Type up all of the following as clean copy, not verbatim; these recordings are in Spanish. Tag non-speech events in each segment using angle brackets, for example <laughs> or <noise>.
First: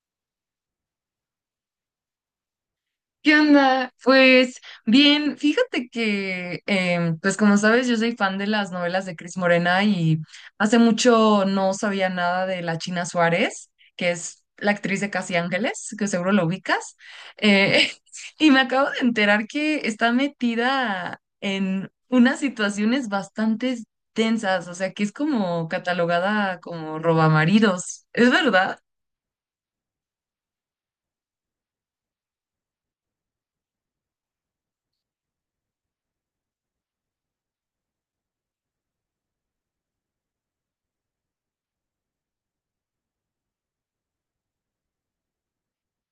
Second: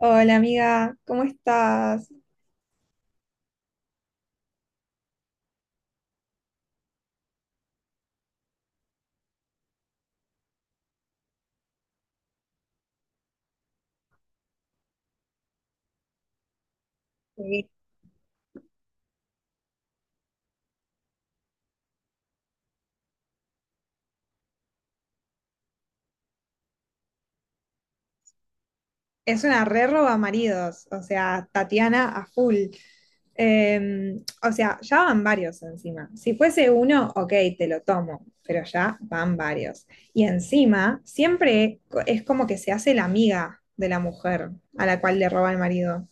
Hola amiga, ¿cómo estás? ¿Qué onda? Pues bien, fíjate que, pues como sabes, yo soy fan de las novelas de Cris Morena y hace mucho no sabía nada de la China Suárez, que es la actriz de Casi Ángeles, que seguro lo ubicas. Sí. Eh, <laughs> y me acabo de enterar que está metida en unas situaciones bastante tensas, o sea, que es como catalogada como robamaridos, ¿es verdad? Es una re roba maridos, o sea, Tatiana a full. O sea, ya van varios encima. Si fuese uno, ok, te lo tomo, pero ya van varios. Y encima, siempre es como que se hace la amiga de la mujer a la cual le roba el marido.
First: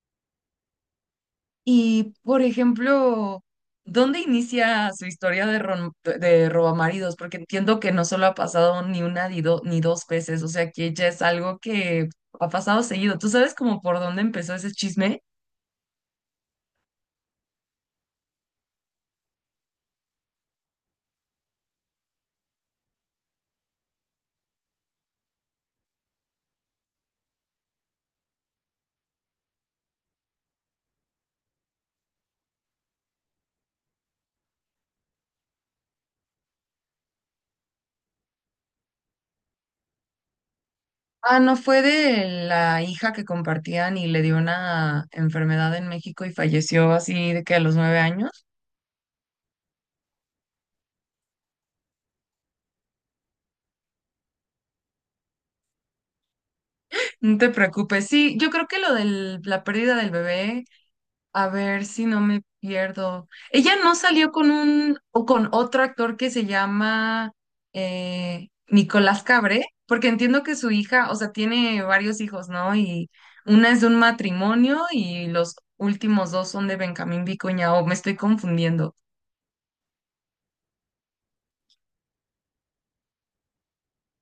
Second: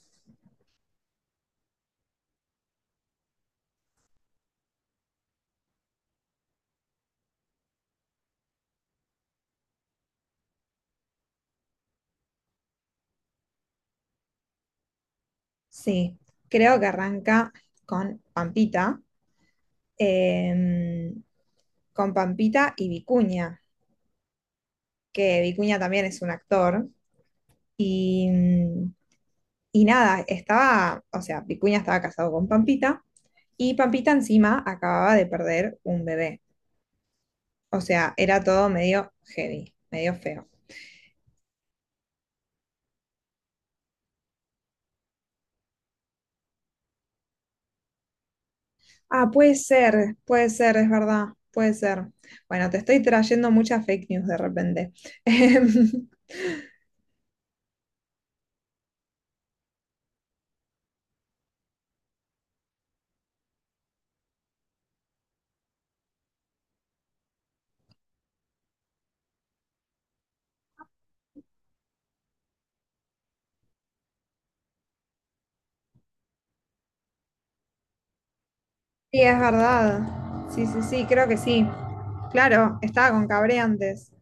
Y, por ejemplo, ¿dónde inicia su historia de robamaridos? Porque entiendo que no solo ha pasado ni una ni dos veces, o sea que ya es algo que ha pasado seguido. ¿Tú sabes como por dónde empezó ese chisme? Sí, creo que arranca con eh, Pampita y Vicuña, que Vicuña también es un actor. Y, mm, y nada, estaba, o sea, Vicuña estaba casado con Pampita y Pampita encima acababa de perder un bebé. O sea, era todo medio heavy, medio feo. Ah, no, fue de la hija que compartían y le dio una enfermedad en México y falleció así de que a los 9 años. Ah, puede ser, es verdad, puede ser. Bueno, te estoy trayendo muchas fake news de repente. <laughs> No te preocupes. Sí, yo creo que lo de la pérdida del bebé. A ver si no me pierdo. Ella no salió con un o con otro actor que se llama Nicolás Cabré, porque entiendo que su hija, o sea, tiene varios hijos, ¿no? Y una es de un matrimonio y los últimos dos son de Benjamín Vicuña, o me estoy confundiendo. Sí, es verdad. Sí, sí, sí, creo que sí. Claro, estaba con Cabre antes.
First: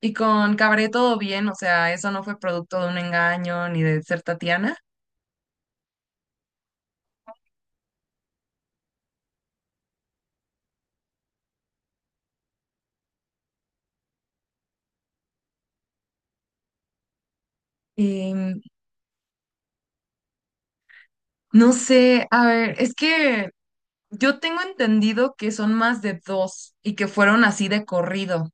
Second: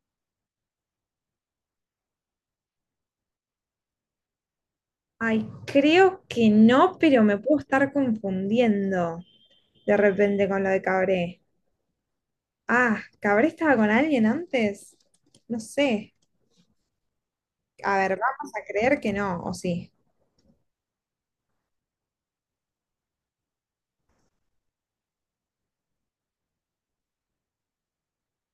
Y con Cabré todo bien, o sea, eso no fue producto de un engaño ni de ser Tatiana. Ay, creo que no, pero me puedo estar confundiendo de repente con lo de Cabré. Ah, ¿Cabré estaba con alguien antes? No sé. A ver, Y vamos a creer que no, o sí. no sé, a ver, es que yo tengo entendido que son más de dos y que fueron así de corrido.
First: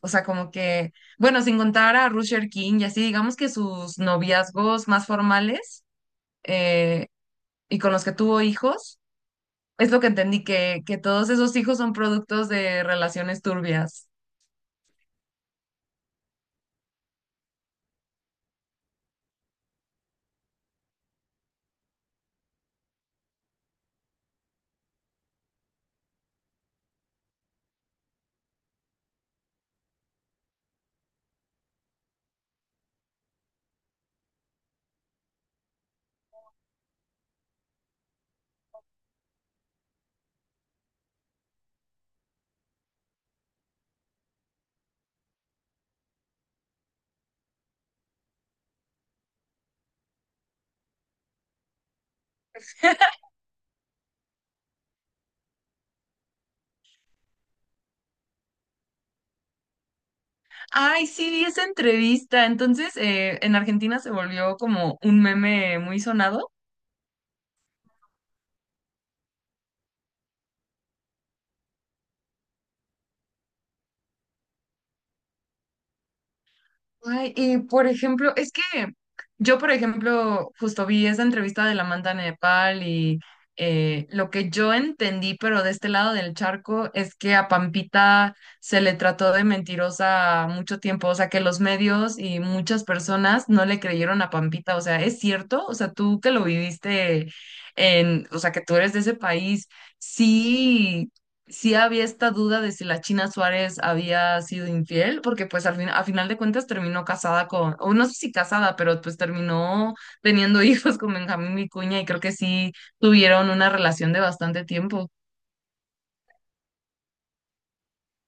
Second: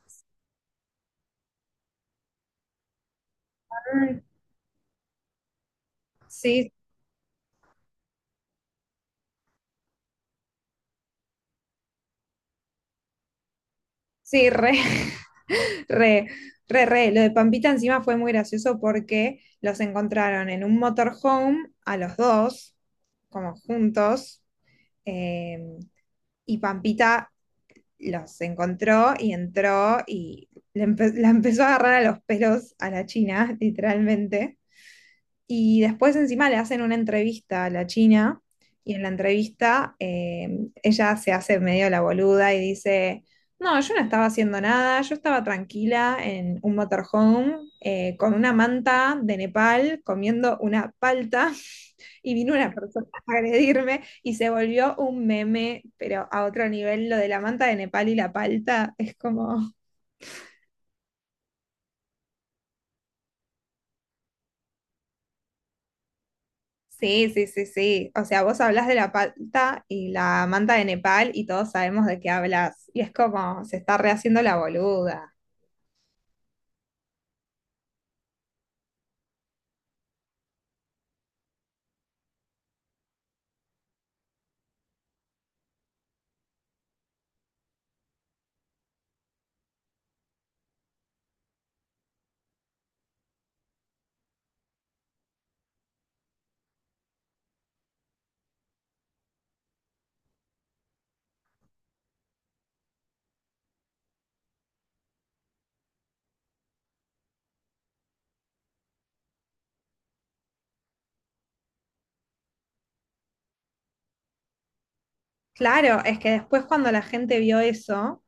O sea, como que, bueno, sin contar a Rusher King y así, digamos que sus Mm. noviazgos más formales, Sí, eh, y con los que tuvo hijos, es lo que entendí, que todos esos hijos son productos de relaciones turbias. sí, re, <laughs> re, re, re. Lo de Pampita encima fue muy gracioso porque los encontraron en un motorhome a los dos, como juntos, eh, y Pampita los encontró y entró y la empezó a agarrar a los pelos a la China, <laughs> literalmente. Y después encima le hacen una entrevista a la China y en la entrevista ella se hace medio la boluda y dice, no, yo no estaba haciendo nada, yo estaba tranquila en un motorhome con una manta de Nepal comiendo una palta y vino una persona <laughs> a agredirme y se volvió un meme, pero a otro nivel, lo de la manta de Nepal y la palta es como. Ay, sí, vi esa entrevista. Entonces, en Argentina se volvió como un meme muy sonado. Sí, sí, sí, sí. O sea, vos hablas de la palta y la manta de Nepal y todos sabemos de qué hablas. Y es como, se está rehaciendo la boluda. Ay, y por ejemplo, es que yo, por ejemplo, justo vi esa entrevista de la Manta Nepal y, lo que yo entendí, pero de este lado del charco, es que a Pampita se le trató de mentirosa mucho tiempo, o sea, que los medios y muchas personas no le creyeron a Pampita, o sea, ¿es cierto? O sea, tú que lo viviste o sea, que tú eres de ese país, sí, sí había esta duda de si la China Suárez había sido infiel, porque pues al fin, a final de cuentas terminó casada con, o no sé si casada, pero pues terminó teniendo <laughs> hijos con Benjamín Vicuña y creo que sí tuvieron una relación de bastante tiempo. Claro, es que después cuando la gente vio eso,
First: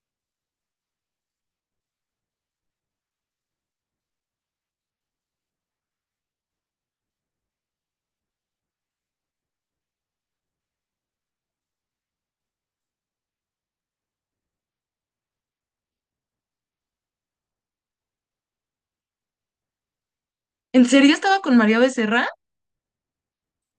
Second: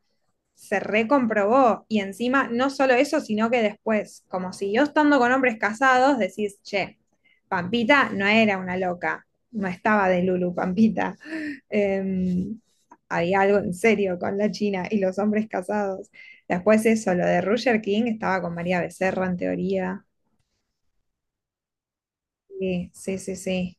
se recomprobó. Y encima, no solo eso, sino que después, como siguió estando con hombres casados, decís, che, Pampita no era una loca, no estaba de Lulu Pampita. Eh, Había algo en serio con la China y los hombres casados. Después eso, lo de Roger King estaba con María Becerra en teoría. ¿En serio estaba con María Becerra? Sí, sí, sí, sí.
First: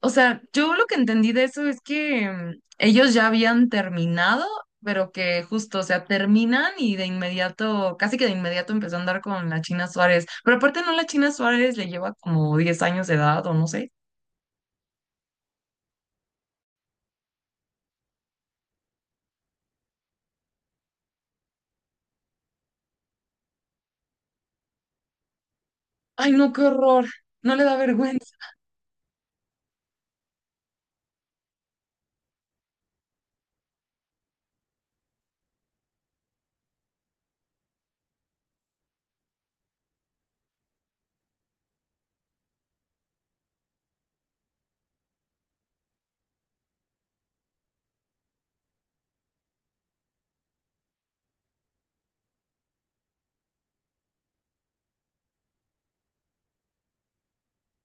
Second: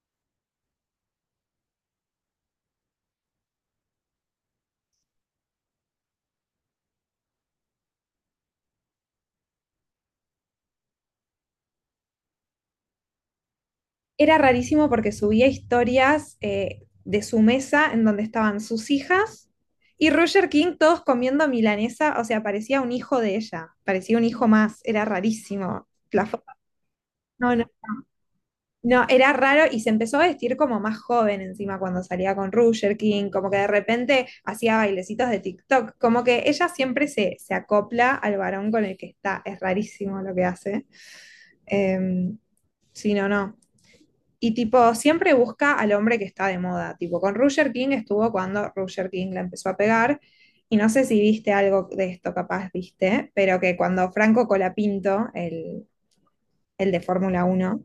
O sea, yo lo que entendí de eso es que, ellos ya habían terminado, pero que justo, o sea, terminan y de inmediato, casi que de inmediato empezó a andar con la China Suárez. Pero aparte no, la China Suárez le lleva como 10 años de edad o no sé. Era rarísimo porque subía historias de su mesa en donde estaban sus hijas y Roger King todos comiendo milanesa, o sea, parecía un hijo de ella, parecía un hijo más, era rarísimo. Ay, no, qué horror. No, No no, le da vergüenza. no, era raro y se empezó a vestir como más joven encima cuando salía con Roger King, como que de repente hacía bailecitos de TikTok, como que ella siempre se acopla al varón con el que está, es rarísimo lo que hace. Em, sí, no, no. Y tipo, siempre busca al hombre que está de moda. Tipo, con Roger King estuvo cuando Roger King la empezó a pegar. Y no sé si viste algo de esto, capaz viste, pero que cuando Franco Colapinto, el de Fórmula 1,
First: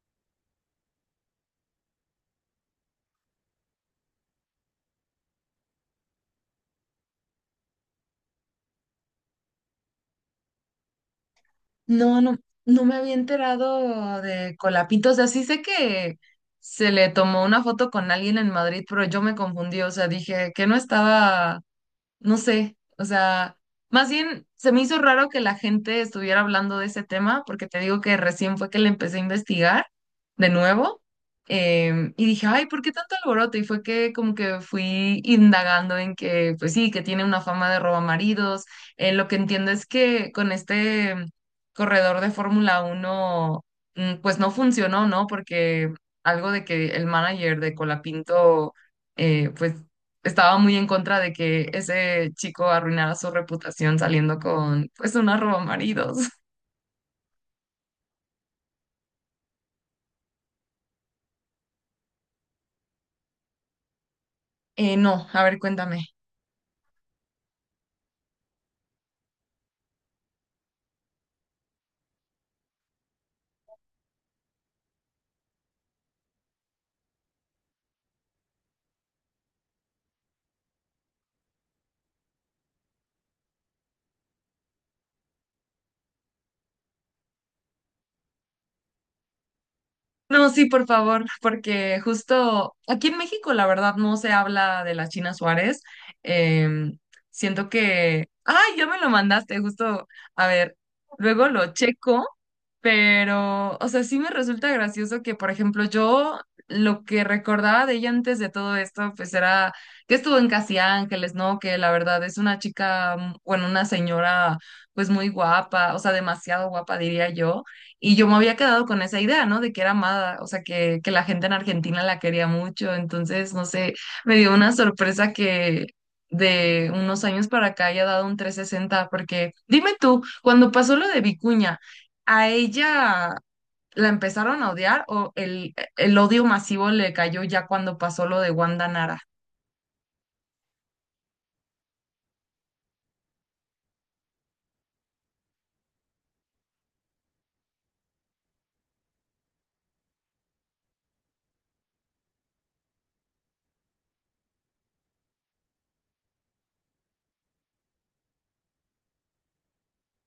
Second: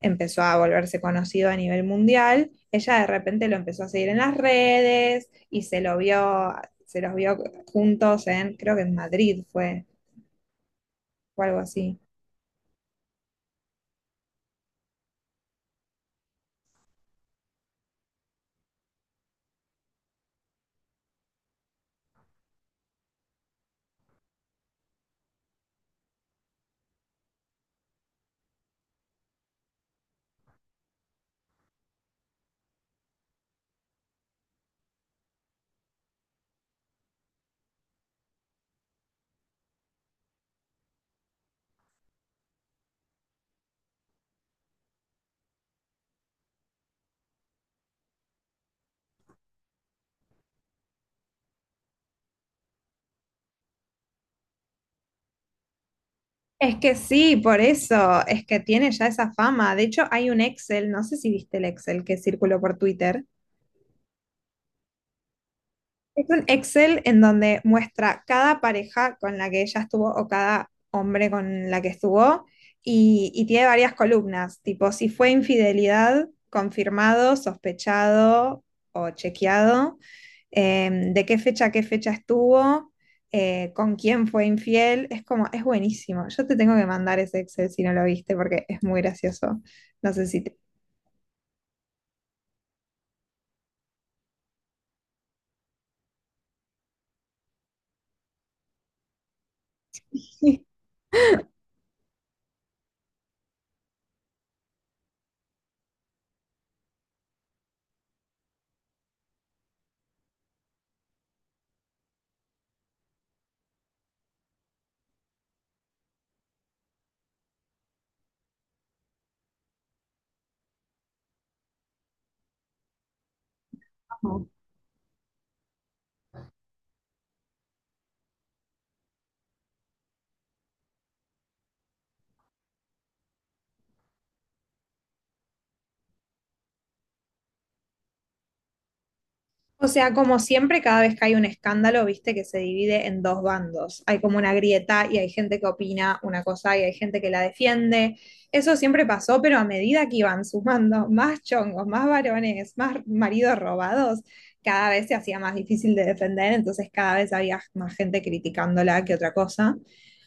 empezó a volverse conocido a nivel mundial, ella de repente lo empezó a seguir en las redes y se los vio juntos en, creo que en Madrid fue, o algo así. No, no, no me había enterado de Colapito. O sea, sí sé que se le tomó una foto con alguien en Madrid, pero yo me confundí. O sea, dije que no estaba, no sé, o sea, más bien se me hizo raro que la gente estuviera hablando de ese tema, porque te digo que recién fue que le empecé a investigar de nuevo, y dije, ay, ¿por qué tanto alboroto? Y fue que como que fui indagando en que, pues sí, que tiene una fama de robamaridos. Lo que entiendo es que con este corredor de Fórmula 1, pues no funcionó, ¿no? Porque algo de que el manager de Colapinto... pues estaba muy en contra de que ese chico arruinara su reputación saliendo con, pues, una roba maridos. <laughs> Es que sí, por eso, es que tiene ya esa fama. De hecho, hay un Excel, no sé si viste el Excel que circuló por Twitter, No, a ver, cuéntame. es un Excel en donde muestra cada pareja con la que ella estuvo o cada hombre con la que estuvo y tiene varias columnas, tipo si fue infidelidad, confirmado, sospechado o chequeado, de qué fecha a qué fecha estuvo, con quién fue infiel. Es como, es buenísimo. Yo te tengo que mandar ese Excel si no lo viste porque es muy gracioso. No sé si No, te. sí, por favor, porque justo aquí en México, la verdad, no se habla de la China Suárez. Em, siento que, ay, ya me lo mandaste, justo, a ver, luego lo checo, pero, o sea, sí me resulta gracioso que, por ejemplo, yo lo que recordaba de ella antes de todo esto, pues era que estuvo en Casi Ángeles, ¿no? Que la verdad es una chica, bueno, una señora, pues muy guapa, o sea, demasiado guapa, diría yo, y yo me había quedado con esa idea, ¿no? De que era amada, o sea, que la gente en Argentina la quería mucho. Entonces, no sé, me dio <laughs> una sorpresa que de unos años para acá haya dado un 360, porque dime tú, cuando pasó lo de Vicuña, ¿a ella la empezaron a odiar o el odio masivo le cayó ya cuando pasó lo de Wanda Nara? O sea, como siempre, cada vez que hay un escándalo, viste que se divide en dos bandos. Hay como una grieta y hay gente que opina una cosa y hay gente que la defiende. Eso siempre pasó, pero a medida que iban sumando más chongos, más varones, más maridos robados, cada vez se hacía más difícil de defender, entonces cada vez había más gente criticándola que otra cosa.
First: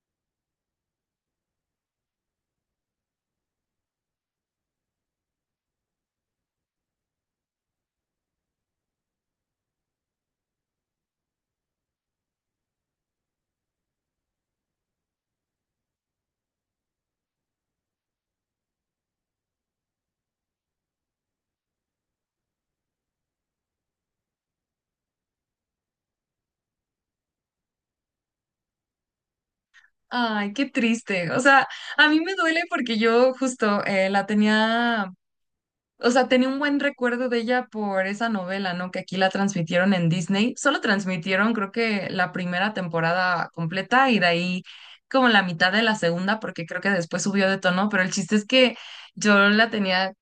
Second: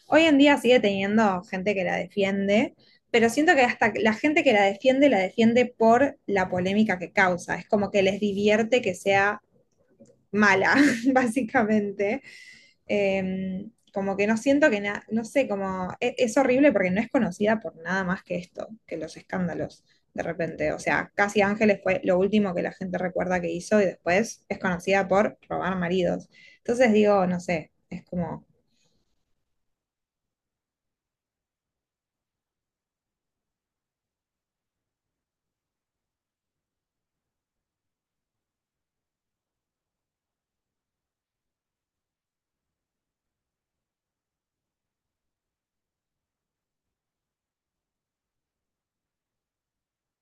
Hoy en día sigue teniendo gente que la defiende, pero siento que hasta la gente que la defiende por la polémica que causa. Es como que les divierte que sea mala, <laughs> básicamente. Eh, Como que no siento que nada, no sé, como es, horrible porque no es conocida por nada más que esto, que los escándalos, de repente. O sea, Casi Ángeles fue lo último que la gente recuerda que hizo y después es conocida por robar maridos. Entonces digo, no sé, es como, Ay, qué triste. O sea, a mí me duele porque yo justo, la tenía. O sea, tenía un buen recuerdo de ella por esa novela, ¿no? Que aquí la transmitieron en Disney. Solo transmitieron, creo que la primera temporada completa y de ahí como la mitad de la segunda, porque creo que después subió de tono, pero el chiste es que yo la tenía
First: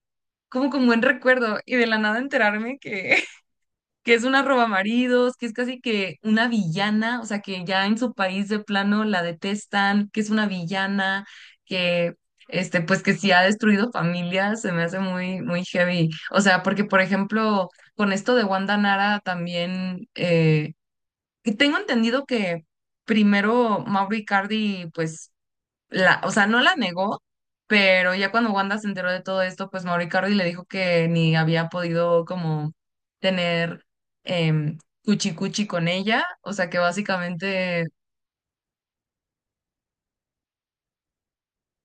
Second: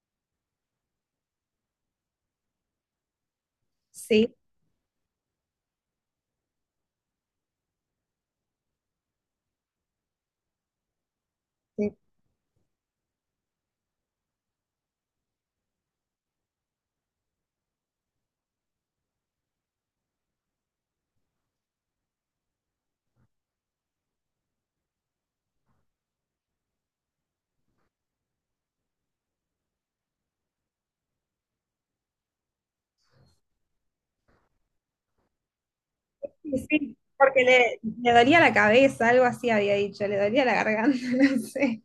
como con buen recuerdo y de la nada enterarme que es sí, una robamaridos, que es casi que una villana, o sea, que ya en su país de plano la detestan, que es una villana, sí, que este, pues que si ha destruido familias, se me hace muy, muy heavy. O sea, porque por ejemplo, con esto de Wanda Nara también, que tengo entendido que primero Mauro Icardi, pues la, o sea, no la negó, pero ya cuando Wanda se enteró de todo esto, pues Mauri Cardi le dijo que ni había podido como tener, em, cuchi cuchi con ella, o sí, sea, que sí, porque le, básicamente. le dolía la cabeza, algo así había dicho, le dolía la garganta, <laughs> no sé.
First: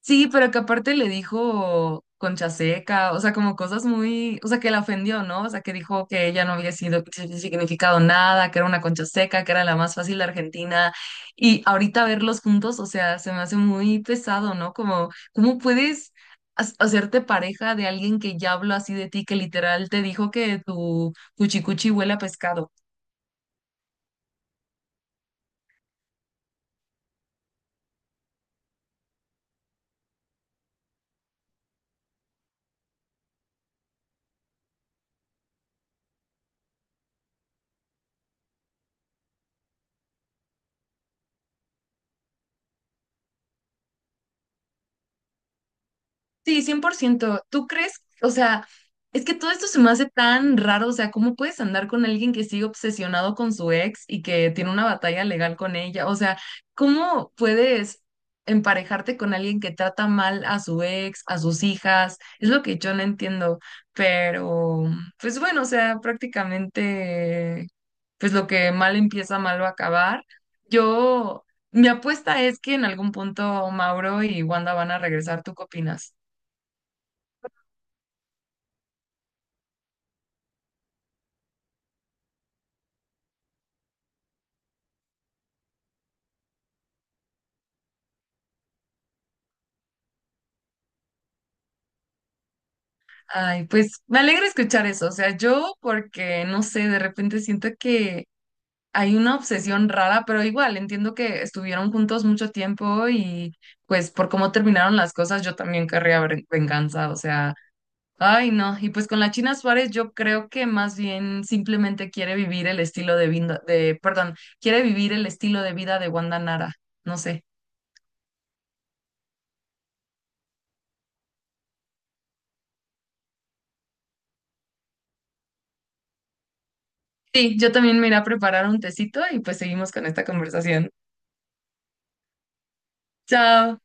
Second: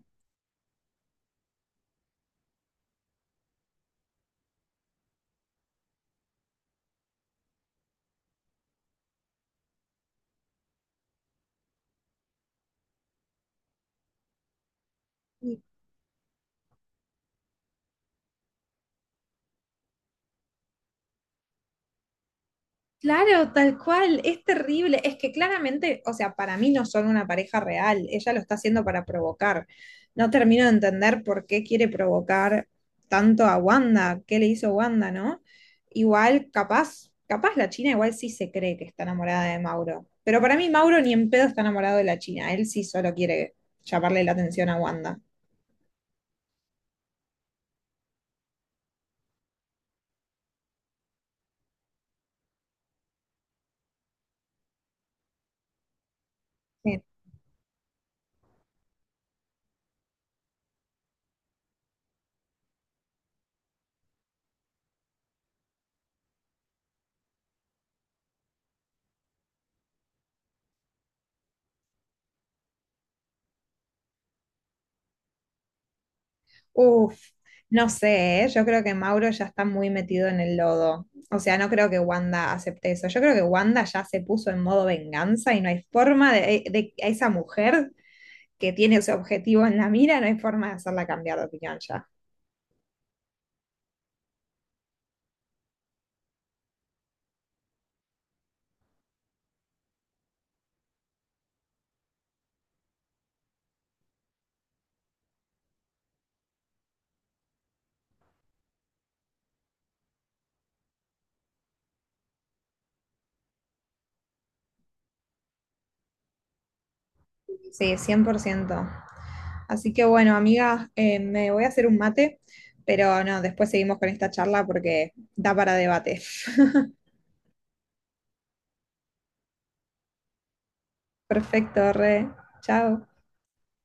Sí, pero que aparte le dijo concha seca, o sea, como cosas muy, o sea, que la ofendió, ¿no? O sea, que dijo que ella no había sido significado nada, que era una concha seca, que era la más fácil de Argentina. Y ahorita verlos juntos, o sea, se me hace muy pesado, ¿no? Como, ¿cómo puedes hacerte pareja de alguien que ya habló así de ti, que literal te dijo que tu cuchicuchi huele a pescado? Claro, tal cual, es terrible. Es que claramente, o sea, para mí no son una pareja real, ella lo está haciendo para provocar. No termino de entender por qué quiere provocar tanto a Wanda, qué le hizo Wanda, ¿no? Igual, capaz, capaz la China igual sí se cree que está enamorada de Mauro, pero para mí Mauro ni en pedo está enamorado de la China, él sí solo quiere llamarle la atención a Wanda. Sí, 100%. ¿Tú crees? O sea, es que todo esto se me hace tan raro. O sea, ¿cómo puedes andar con alguien que sigue obsesionado con su ex y que tiene una batalla legal con ella? O sea, ¿cómo puedes emparejarte con alguien que trata mal a su ex, a sus hijas? Es lo que yo no entiendo. Pero, pues bueno, o sea, prácticamente, pues lo que mal empieza, mal va a acabar. Yo, mi apuesta es que en algún punto Mauro y Wanda van a regresar. ¿Tú qué opinas? Uf, no sé, ¿eh? Yo creo que Mauro ya está muy metido en el lodo. O sea, no creo que Wanda acepte eso. Yo creo que Wanda ya se puso en modo venganza y no hay forma de, a esa mujer que tiene ese objetivo en la mira, no hay forma de hacerla cambiar de opinión ya. Ay, pues me alegra escuchar eso. O sea, yo porque, no sé, de repente siento que hay una obsesión rara, pero igual entiendo que estuvieron juntos mucho tiempo y pues por cómo terminaron las cosas, yo también querría venganza. O sea, ay, no. Y pues con la China Suárez yo creo que más bien simplemente quiere vivir el estilo de vida, perdón, quiere vivir el estilo de vida de Wanda Nara. No sé. Sí, 100%. Así que bueno, amiga, me voy a hacer un mate, pero no, después seguimos con esta charla porque da para debate. <laughs> Sí, yo también me iré a preparar un tecito y pues seguimos con esta conversación. Perfecto, re. Chao. Chao.